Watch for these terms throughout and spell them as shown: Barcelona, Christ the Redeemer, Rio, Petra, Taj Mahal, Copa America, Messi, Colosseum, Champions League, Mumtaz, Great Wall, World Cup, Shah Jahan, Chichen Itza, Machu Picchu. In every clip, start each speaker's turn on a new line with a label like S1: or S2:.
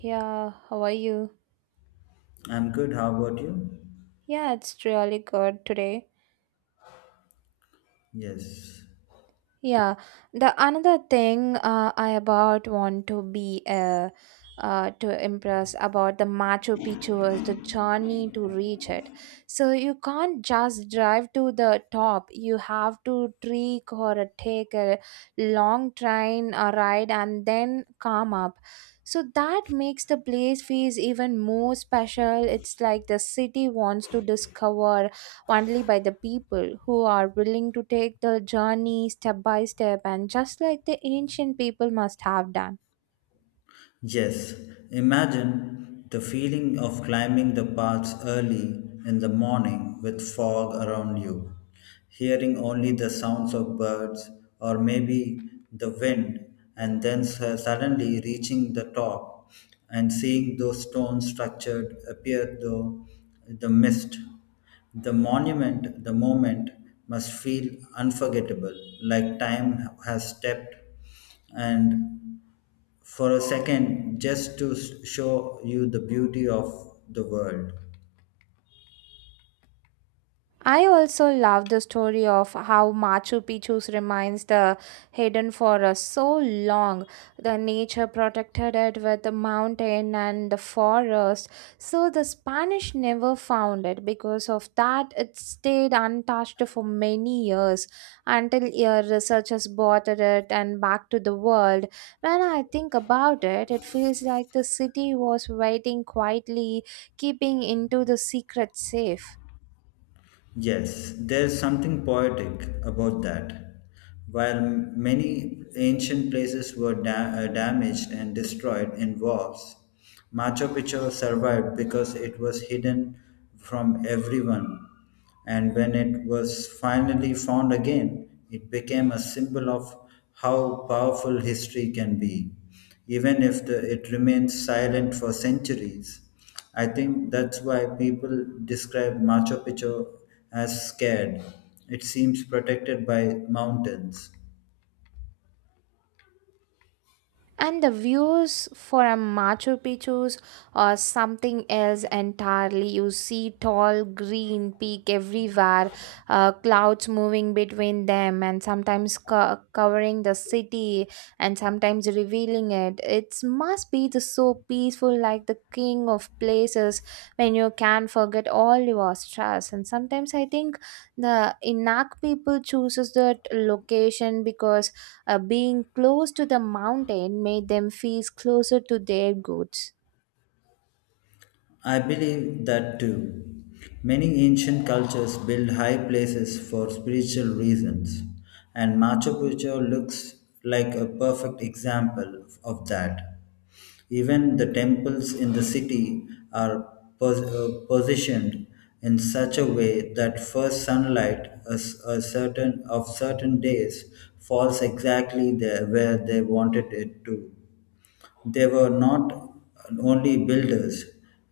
S1: Yeah, how are you?
S2: I'm good. How about you?
S1: Yeah, it's really good today.
S2: Yes.
S1: Yeah, the another thing I about want to be to impress about the Machu Picchu is the journey to reach it. So you can't just drive to the top. You have to trek or take a long train ride and then come up. So that makes the place feels even more special. It's like the city wants to discover only by the people who are willing to take the journey step by step and just like the ancient people must have done.
S2: Yes, imagine the feeling of climbing the paths early in the morning with fog around you, hearing only the sounds of birds or maybe the wind, and then suddenly reaching the top and seeing those stone structured appear through the mist. The moment must feel unforgettable, like time has stepped and for a second just to show you the beauty of the world.
S1: I also love the story of how Machu Picchu remains the hidden for us so long. The nature protected it with the mountain and the forest. So the Spanish never found it. Because of that, it stayed untouched for many years until your researchers bought it and back to the world. When I think about it, it feels like the city was waiting quietly, keeping into the secret safe.
S2: Yes, there's something poetic about that. While many ancient places were damaged and destroyed in wars, Machu Picchu survived because it was hidden from everyone. And when it was finally found again, it became a symbol of how powerful history can be, even if it remains silent for centuries. I think that's why people describe Machu Picchu as scared. It seems protected by mountains.
S1: And the views for a Machu Picchu's or something else entirely. You see tall green peak everywhere, clouds moving between them, and sometimes covering the city, and sometimes revealing it. It must be the so peaceful, like the king of places, when you can forget all your stress. And sometimes I think the Inak people chooses that location because being close to the mountain made them feel closer to their goats.
S2: I believe that too. Many ancient cultures build high places for spiritual reasons, and Machu Picchu looks like a perfect example of that. Even the temples in the city are positioned in such a way that first sunlight a certain of certain days falls exactly there where they wanted it to. They were not only builders,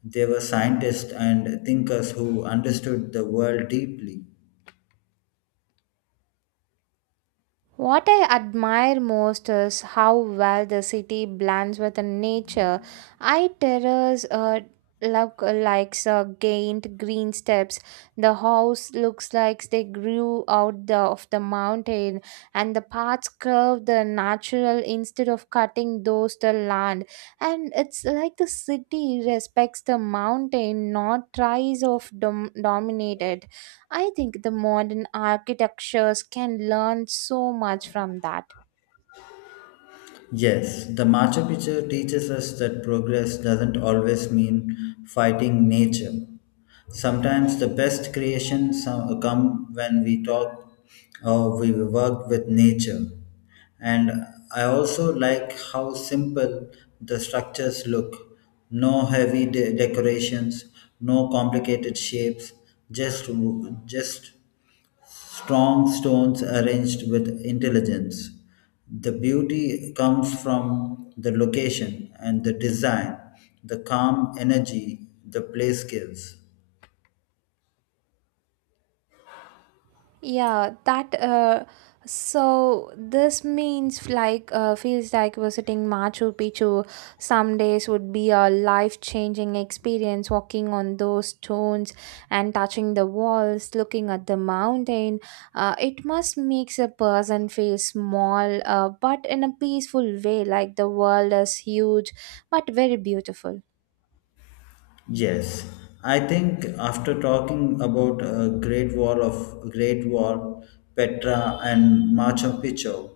S2: they were scientists and thinkers who understood the world deeply.
S1: What I admire most is how well the city blends with the nature. I terrace look likes gained green steps. The house looks like they grew out the, of the mountain, and the paths curve the natural instead of cutting those the land. And it's like the city respects the mountain, not tries of dominate it. I think the modern architectures can learn so much from that.
S2: Yes, the Machu Picchu teaches us that progress doesn't always mean fighting nature. Sometimes the best creations come when we talk or we work with nature. And I also like how simple the structures look. No heavy decorations, no complicated shapes, just just strong stones arranged with intelligence. The beauty comes from the location and the design, the calm energy the place gives.
S1: Yeah, that uh so this means like feels like visiting Machu Picchu some days would be a life-changing experience walking on those stones and touching the walls, looking at the mountain. It must makes a person feel small but in a peaceful way like the world is huge but very beautiful.
S2: Yes, I think after talking about Great Wall, Petra and Machu Picchu,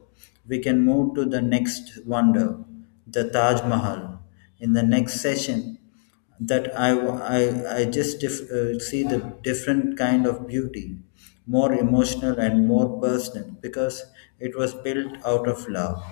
S2: we can move to the next wonder, the Taj Mahal. In the next session, that I just see the different kind of beauty, more emotional and more personal because it was built out of love.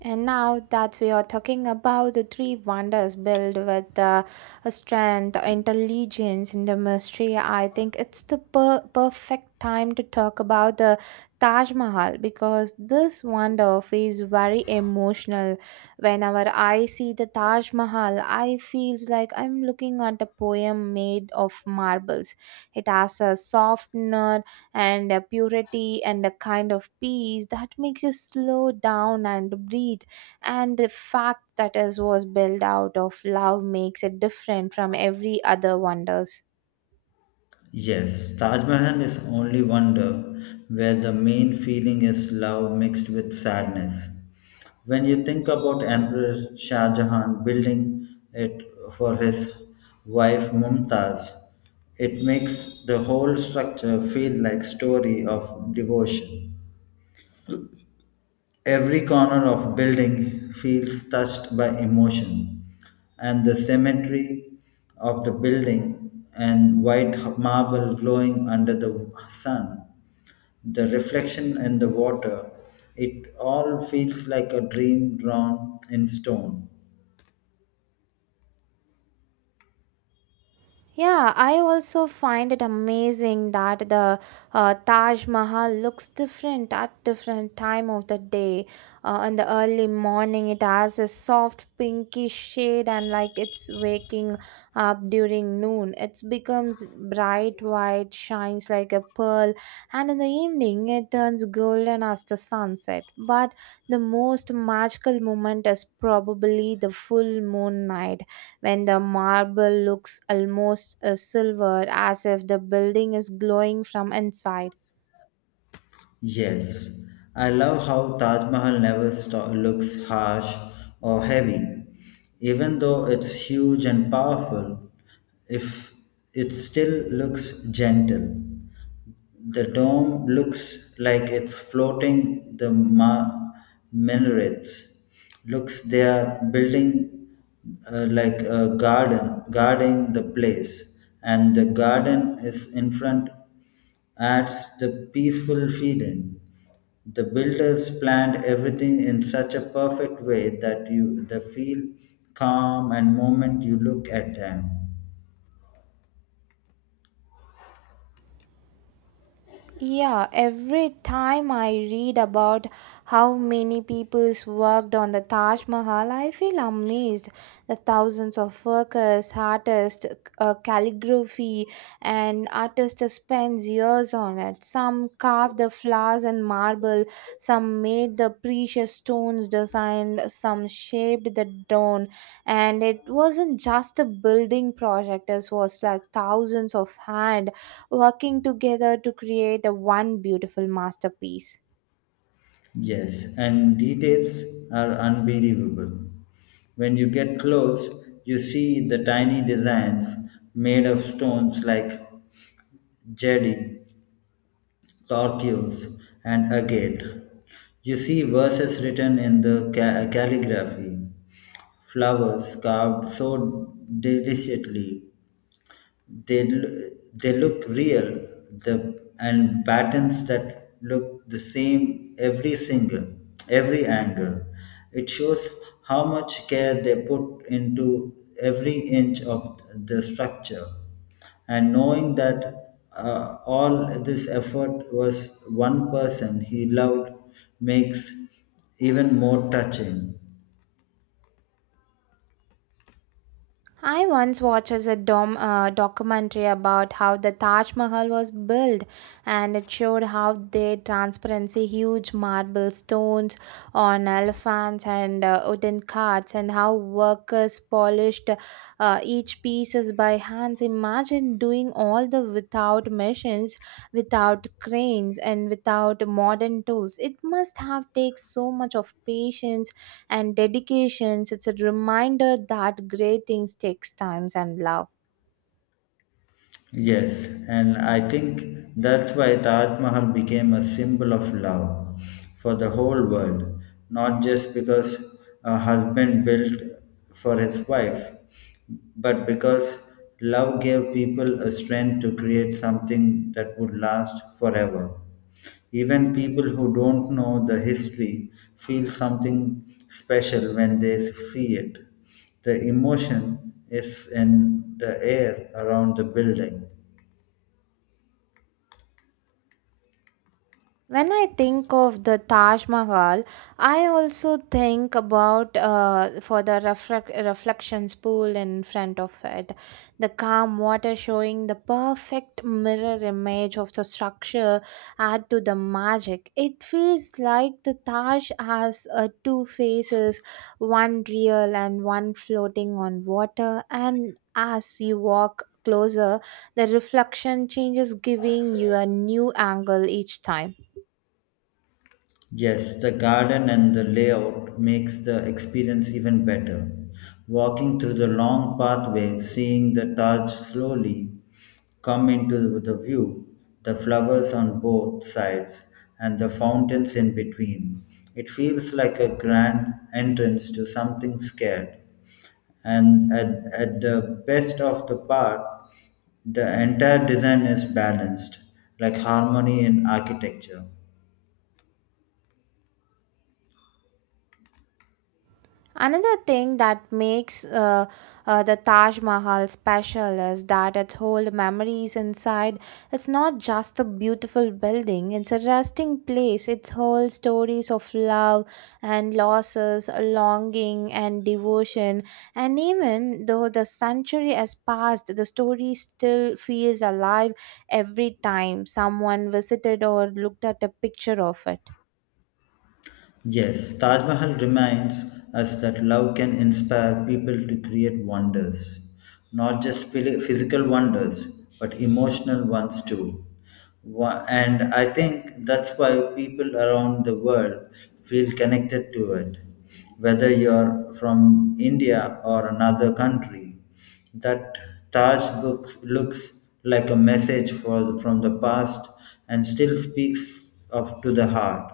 S1: And now that we are talking about the three wonders built with strength, intelligence, and the mystery, I think it's the perfect time to talk about the Taj Mahal because this wonder feels very emotional. Whenever I see the Taj Mahal, I feels like I'm looking at a poem made of marbles. It has a soft, nut and a purity and a kind of peace that makes you slow down and breathe and the fact that it was built out of love makes it different from every other wonders.
S2: Yes, Taj Mahal is only wonder where the main feeling is love mixed with sadness. When you think about Emperor Shah Jahan building it for his wife Mumtaz, it makes the whole structure feel like story of devotion. Every corner of building feels touched by emotion, and the cemetery of the building and white marble glowing under the sun, the reflection in the water, it all feels like a dream drawn in stone.
S1: Yeah, I also find it amazing that the Taj Mahal looks different at different time of the day. In the early morning, it has a soft pinkish shade, and like it's waking up during noon, it becomes bright white, shines like a pearl, and in the evening, it turns golden as the sunset. But the most magical moment is probably the full moon night when the marble looks almost silver as if the building is glowing from inside.
S2: Yes, I love how Taj Mahal never looks harsh or heavy, even though it's huge and powerful. If it still looks gentle, the dome looks like it's floating. The minarets looks they are building like a garden, guarding the place, and the garden is in front adds the peaceful feeling. The builders planned everything in such a perfect way that you the feel calm and moment you look at them.
S1: Yeah, every time I read about how many people's worked on the Taj Mahal, I feel amazed. The thousands of workers, artists, calligraphy, and artists spends years on it. Some carved the flowers in marble, some made the precious stones designed, some shaped the dome, and it wasn't just a building project. It was like thousands of hands working together to create a one beautiful masterpiece.
S2: Yes, and details are unbelievable. When you get close, you see the tiny designs made of stones like jade, torquils, and agate. You see verses written in the calligraphy, flowers carved so delicately, they l- they look real the and patterns that look the same every single every angle it shows how much care they put into every inch of the structure and knowing that all this effort was one person he loved makes even more touching.
S1: I once watched as a documentary about how the Taj Mahal was built, and it showed how they transparency huge marble stones on elephants and wooden carts, and how workers polished each pieces by hands. Imagine doing all the without machines, without cranes, and without modern tools. It must have take so much of patience and dedications. It's a reminder that great things takes times and love.
S2: Yes, and I think that's why Taj Mahal became a symbol of love for the whole world, not just because a husband built for his wife, but because love gave people a strength to create something that would last forever. Even people who don't know the history feel something special when they see it the emotion is in the air around the building.
S1: When I think of the Taj Mahal, I also think about for the reflections pool in front of it, the calm water showing the perfect mirror image of the structure add to the magic. It feels like the Taj has two faces, one real and one floating on water, and as you walk closer, the reflection changes, giving you a new angle each time.
S2: Yes, the garden and the layout makes the experience even better. Walking through the long pathway, seeing the Taj slowly come into the view, the flowers on both sides, and the fountains in between. It feels like a grand entrance to something scared. And at the best of the part, the entire design is balanced, like harmony in architecture.
S1: Another thing that makes the Taj Mahal special is that it holds memories inside. It's not just a beautiful building, it's a resting place. It holds stories of love and losses, longing and devotion. And even though the century has passed, the story still feels alive every time someone visited or looked at a picture of it.
S2: Yes, Taj Mahal reminds us that love can inspire people to create wonders, not just physical wonders, but emotional ones too. And I think that's why people around the world feel connected to it. Whether you're from India or another country, that Taj book looks like a message from the past and still speaks to the heart.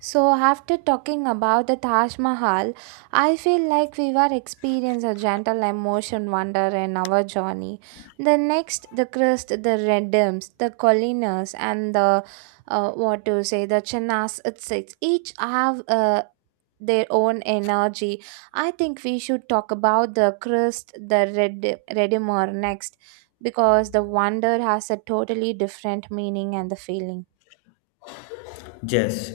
S1: So, after talking about the Taj Mahal, I feel like we were experiencing a gentle emotion wonder in our journey. The next, the crust, the red the colinas, and the what to say, the chinas itself, each have their own energy. I think we should talk about the crust, the red redimor next, because the wonder has a totally different meaning and the feeling.
S2: Yes,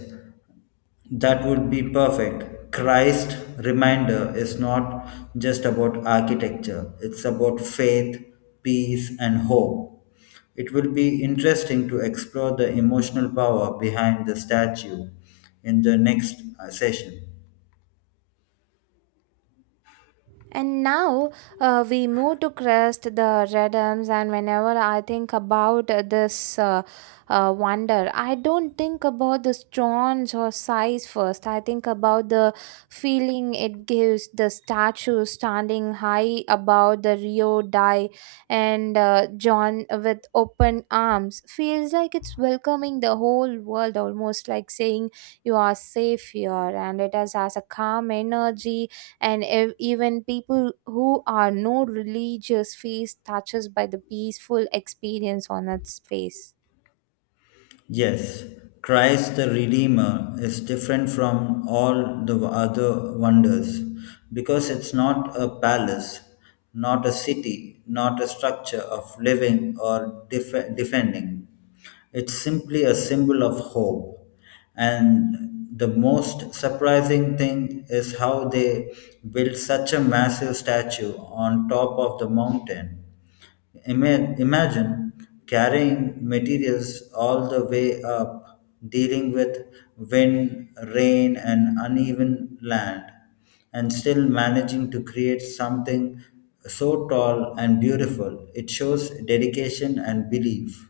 S2: that would be perfect. Christ reminder is not just about architecture, it's about faith, peace, and hope. It will be interesting to explore the emotional power behind the statue in the next session.
S1: And now we move to crest the redums, and whenever I think about this wonder, I don't think about the stones or size first. I think about the feeling it gives the statue standing high above the Rio Dai and John with open arms. Feels like it's welcoming the whole world, almost like saying you are safe here, and it has a calm energy and even people who are not religious face touches by the peaceful experience on its face.
S2: Yes, Christ the Redeemer is different from all the other wonders because it's not a palace, not a city, not a structure of living or defending. It's simply a symbol of hope. And the most surprising thing is how they built such a massive statue on top of the mountain. Imagine carrying materials all the way up, dealing with wind, rain, and uneven land, and still managing to create something so tall and beautiful. It shows dedication and belief.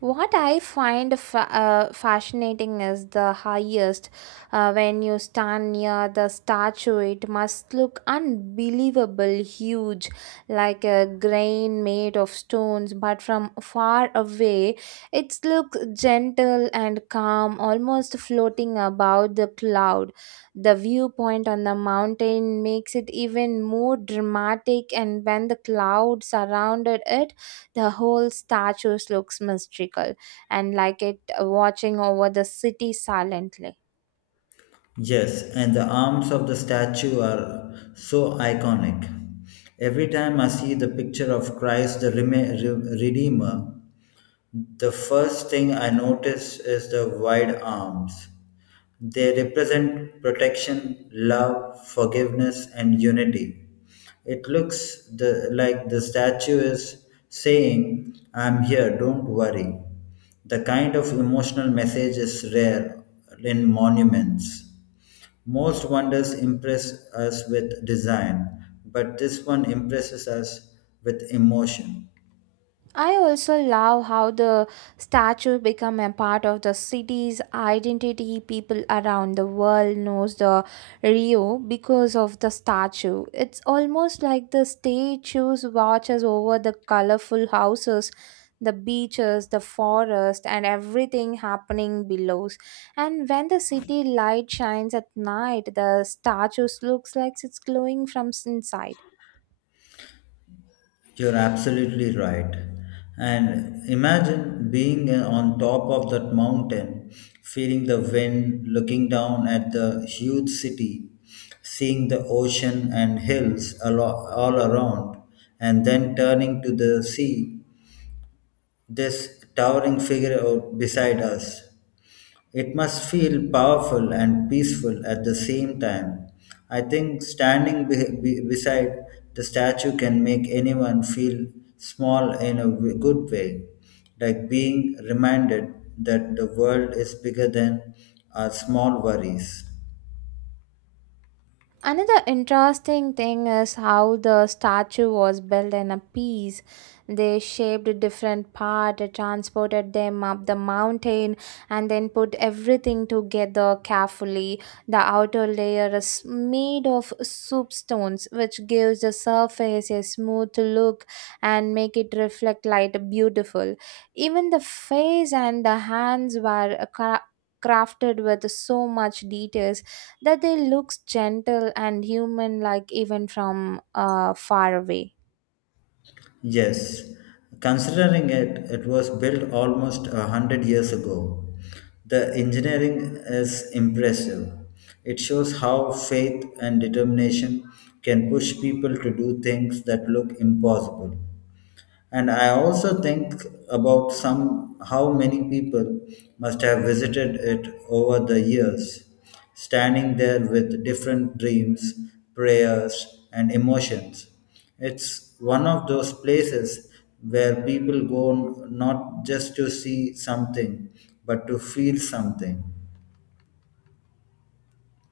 S1: What I find fascinating is the highest. When you stand near the statue, it must look unbelievable huge, like a grain made of stones. But from far away, it looks gentle and calm, almost floating above the cloud. The viewpoint on the mountain makes it even more dramatic, and when the cloud surrounded it, the whole statue looks mystical and like it watching over the city silently.
S2: Yes, and the arms of the statue are so iconic. Every time I see the picture of Christ the Redeemer, the first thing I notice is the wide arms. They represent protection, love, forgiveness, and unity. It looks like the statue is saying, "I'm here, don't worry." The kind of emotional message is rare in monuments. Most wonders impress us with design, but this one impresses us with emotion.
S1: I also love how the statue become a part of the city's identity. People around the world knows the Rio because of the statue. It's almost like the statues watches over the colorful houses, the beaches, the forest and everything happening below. And when the city light shines at night, the statue looks like it's glowing from inside.
S2: You're absolutely right. And imagine being on top of that mountain, feeling the wind, looking down at the huge city, seeing the ocean and hills all around, and then turning to the sea, this towering figure out beside us. It must feel powerful and peaceful at the same time. I think standing beside the statue can make anyone feel small in a good way, like being reminded that the world is bigger than our small worries.
S1: Another interesting thing is how the statue was built in a piece. They shaped different part, transported them up the mountain, and then put everything together carefully. The outer layer is made of soup stones, which gives the surface a smooth look and make it reflect light beautiful. Even the face and the hands were crafted with so much details that they looks gentle and human like even from far away.
S2: Yes, considering it, it was built almost 100 years ago. The engineering is impressive. It shows how faith and determination can push people to do things that look impossible. And I also think about some how many people must have visited it over the years, standing there with different dreams, prayers, and emotions. It's one of those places where people go not just to see something, but to feel something.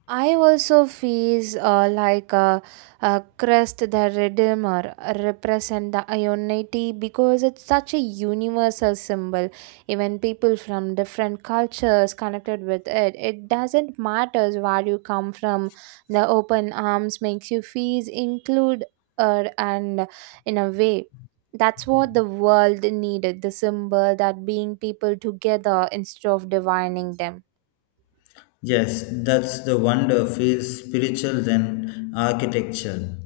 S1: I also feels a Christ the Redeemer represent the unity because it's such a universal symbol. Even people from different cultures connected with it. It doesn't matter where you come from. The open arms makes you feel included and in a way. That's what the world needed, the symbol that being people together instead of dividing them.
S2: Yes, that's the wonder feels spiritual than architectural.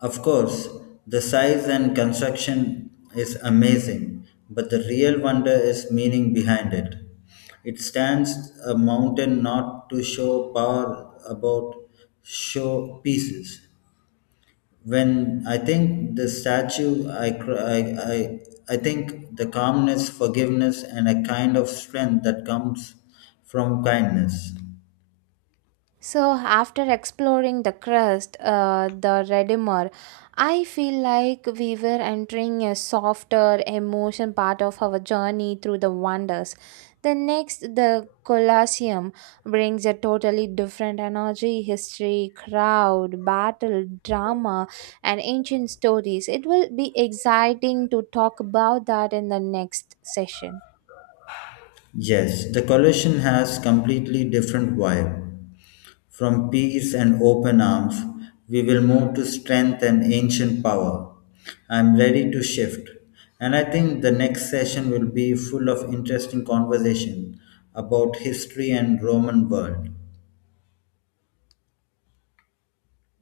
S2: Of course, the size and construction is amazing, but the real wonder is meaning behind it. It stands a mountain not to show power about show pieces. When I think the statue, I, cr- I think the calmness, forgiveness, and a kind of strength that comes from kindness.
S1: So, after exploring the crust, the Redeemer, I feel like we were entering a softer emotion part of our journey through the wonders. The next, the Colosseum, brings a totally different energy, history, crowd, battle, drama, and ancient stories. It will be exciting to talk about that in the next session.
S2: Yes, the coalition has completely different vibe. From peace and open arms, we will move to strength and ancient power. I am ready to shift. And I think the next session will be full of interesting conversation about history and Roman world.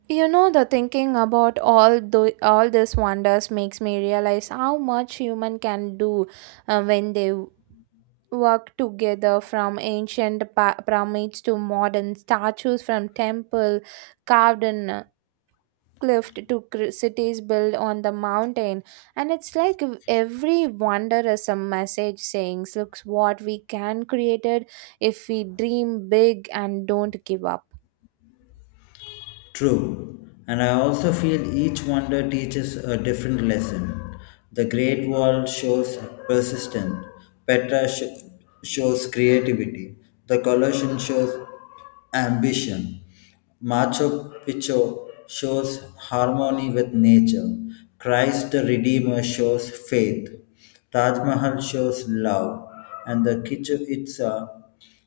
S1: You know, the thinking about all these wonders makes me realize how much human can do when they work together. From ancient pyramids to modern statues, from temple carved in a cliff to cities built on the mountain, and it's like if every wonder is a message saying, "Looks what we can created if we dream big and don't give up."
S2: True, and I also feel each wonder teaches a different lesson. The Great Wall shows persistence, Petra sh- shows creativity, the Colossian shows ambition, Machu Picchu shows harmony with nature, Christ the Redeemer shows faith, Taj Mahal shows love, and the Kichu Itza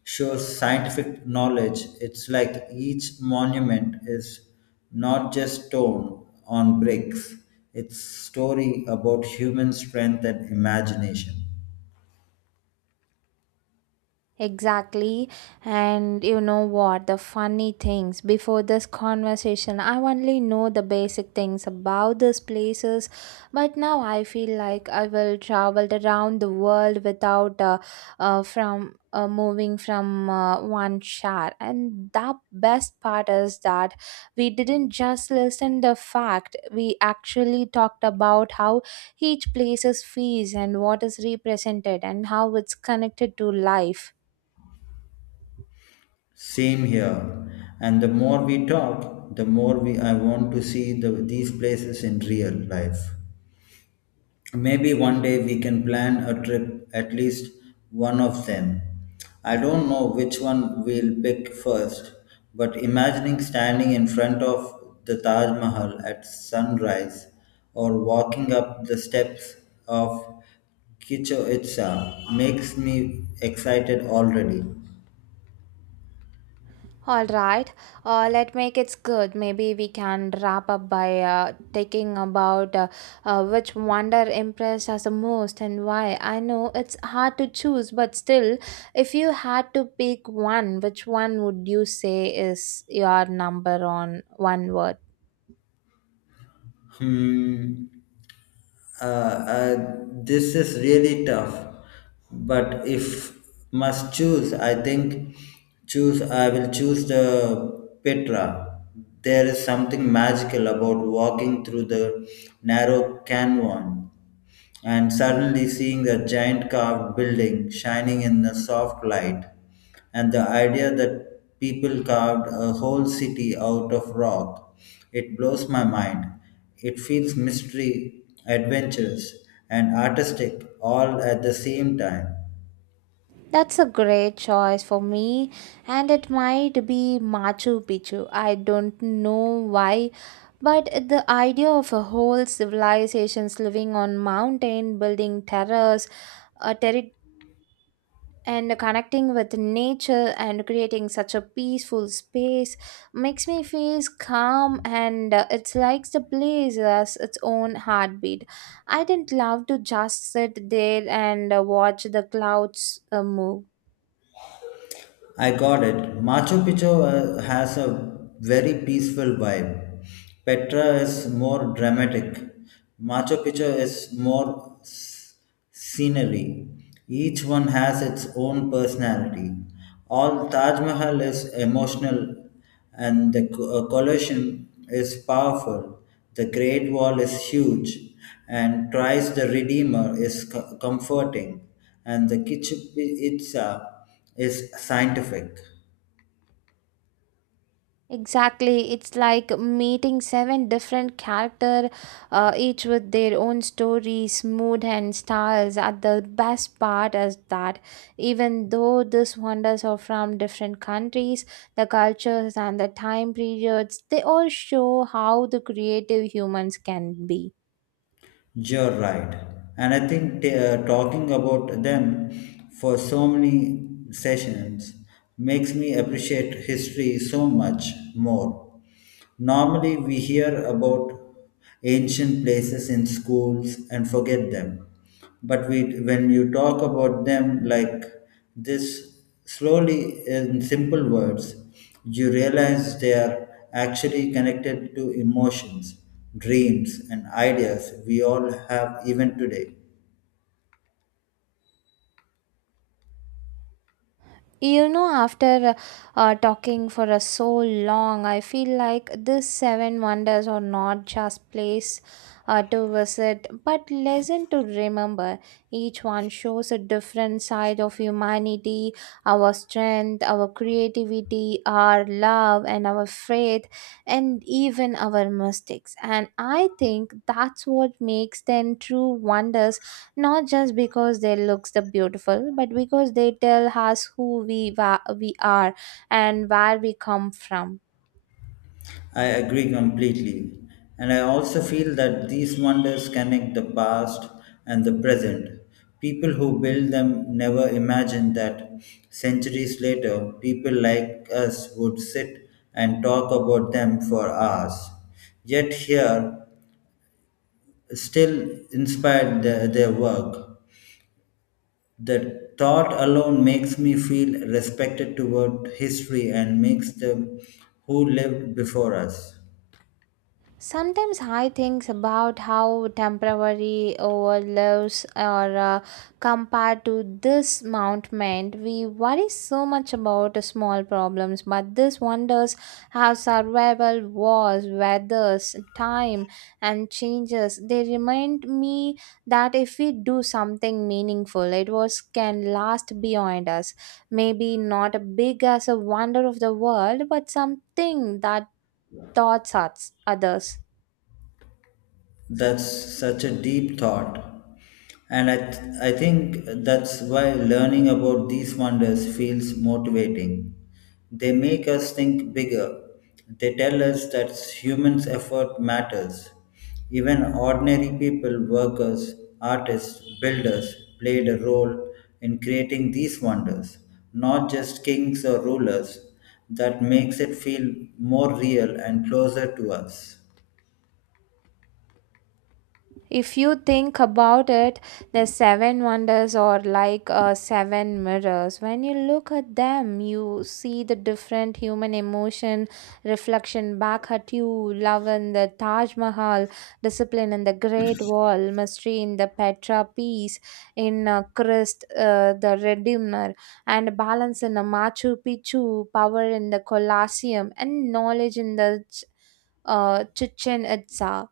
S2: shows scientific knowledge. It's like each monument is not just stone on bricks. It's story about human strength and imagination.
S1: Exactly. And you know what? The funny things before this conversation, I only know the basic things about these places, but now I feel like I will travel around the world without from moving from one share. And the best part is that we didn't just listen the fact, we actually talked about how each place's fees and what is represented and how it's connected to life.
S2: Same here. And the more we talk, the more we I want to see these places in real life. Maybe one day we can plan a trip, at least one of them. I don't know which one we'll pick first, but imagining standing in front of the Taj Mahal at sunrise or walking up the steps of Chichen Itza makes me excited already.
S1: All right, let make it good. Maybe we can wrap up by taking about which wonder impressed us the most and why. I know it's hard to choose, but still, if you had to pick one, which one would you say is your number on one word?
S2: Hmm. uh, uh, this is really tough. But if must choose, I think choose. I will choose the Petra. There is something magical about walking through the narrow canyon and suddenly seeing a giant carved building shining in the soft light and the idea that people carved a whole city out of rock, it blows my mind. It feels mystery, adventurous, and artistic all at the same time.
S1: That's a great choice for me, and it might be Machu Picchu. I don't know why. But the idea of a whole civilizations living on mountain, building terrace, a and connecting with nature and creating such a peaceful space makes me feel calm and it's like the place has its own heartbeat. I didn't love to just sit there and watch the clouds move.
S2: I got it. Machu Picchu has a very peaceful vibe. Petra is more dramatic. Machu Picchu is more scenery. Each one has its own personality. All Taj Mahal is emotional and the collision is powerful. The Great Wall is huge, and Christ the Redeemer is comforting, and the Kichipitsa is scientific.
S1: Exactly. It's like meeting seven different character, each with their own stories, mood and styles. At the best part is that even though these wonders are from different countries, the cultures and the time periods, they all show how the creative humans can be.
S2: You're right. And I think talking about them for so many sessions makes me appreciate history so much more. Normally, we hear about ancient places in schools and forget them. But we when you talk about them like this slowly in simple words, you realize they are actually connected to emotions, dreams and ideas we all have even today.
S1: You know, after talking for a so long, I feel like these seven wonders are not just place to visit, but lesson to remember. Each one shows a different side of humanity, our strength, our creativity, our love, and our faith, and even our mistakes. And I think that's what makes them true wonders not just because they looks the beautiful but because they tell us who we are and where we come from.
S2: I agree completely. And I also feel that these wonders connect the past and the present. People who build them never imagined that centuries later, people like us would sit and talk about them for hours. Yet, here, still inspired their work. The thought alone makes me feel respected toward history and makes them who lived before us.
S1: Sometimes I think about how temporary our lives are compared to this mountain. We worry so much about the small problems, but this wonders how survival was, weathers, time, and changes. They remind me that if we do something meaningful, it was can last beyond us. Maybe not big as a wonder of the world, but something that thoughts us others.
S2: That's such a deep thought. And I think that's why learning about these wonders feels motivating. They make us think bigger. They tell us that humans' effort matters. Even ordinary people, workers, artists, builders played a role in creating these wonders, not just kings or rulers. That makes it feel more real and closer to us.
S1: If you think about it, the seven wonders are like seven mirrors. When you look at them, you see the different human emotion reflection back at you. Love in the Taj Mahal, discipline in the Great Wall, mystery in the Petra Peace, in Christ the Redeemer, and balance in the Machu Picchu, power in the Colosseum, and knowledge in the Chichen Itza.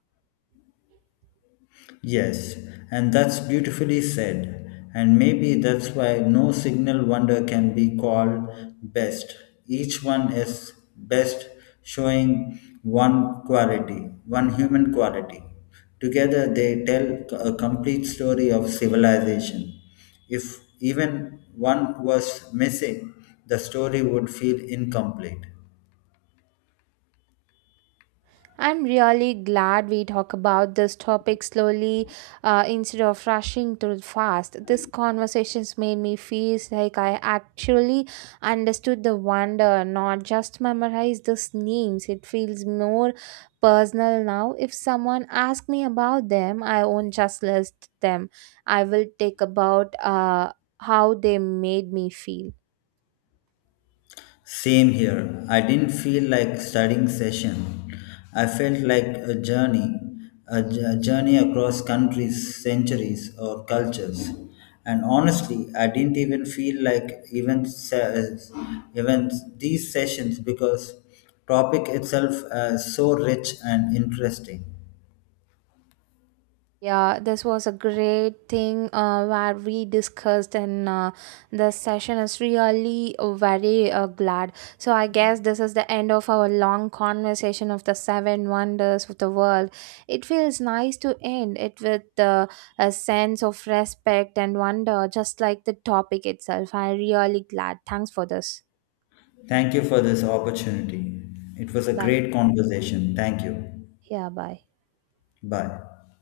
S2: Yes, and that's beautifully said. And maybe that's why no signal wonder can be called best. Each one is best, showing one quality, one human quality. Together, they tell a complete story of civilization. If even one was missing, the story would feel incomplete.
S1: I'm really glad we talk about this topic slowly instead of rushing too fast. This conversations made me feel like I actually understood the wonder, not just memorized these names. It feels more personal now. If someone asks me about them, I won't just list them. I will take about how they made me feel.
S2: Same here. I didn't feel like studying session. I felt like a journey, a journey across countries, centuries, or cultures. And honestly, I didn't even feel like even these sessions because topic itself is so rich and interesting.
S1: Yeah, this was a great thing where we discussed, and the session is really very glad. So, I guess this is the end of our long conversation of the seven wonders of the world. It feels nice to end it with a sense of respect and wonder, just like the topic itself. I'm really glad. Thanks for this.
S2: Thank you for this opportunity. It was a
S1: Bye.
S2: great conversation. Thank you.
S1: Yeah, bye.
S2: Bye.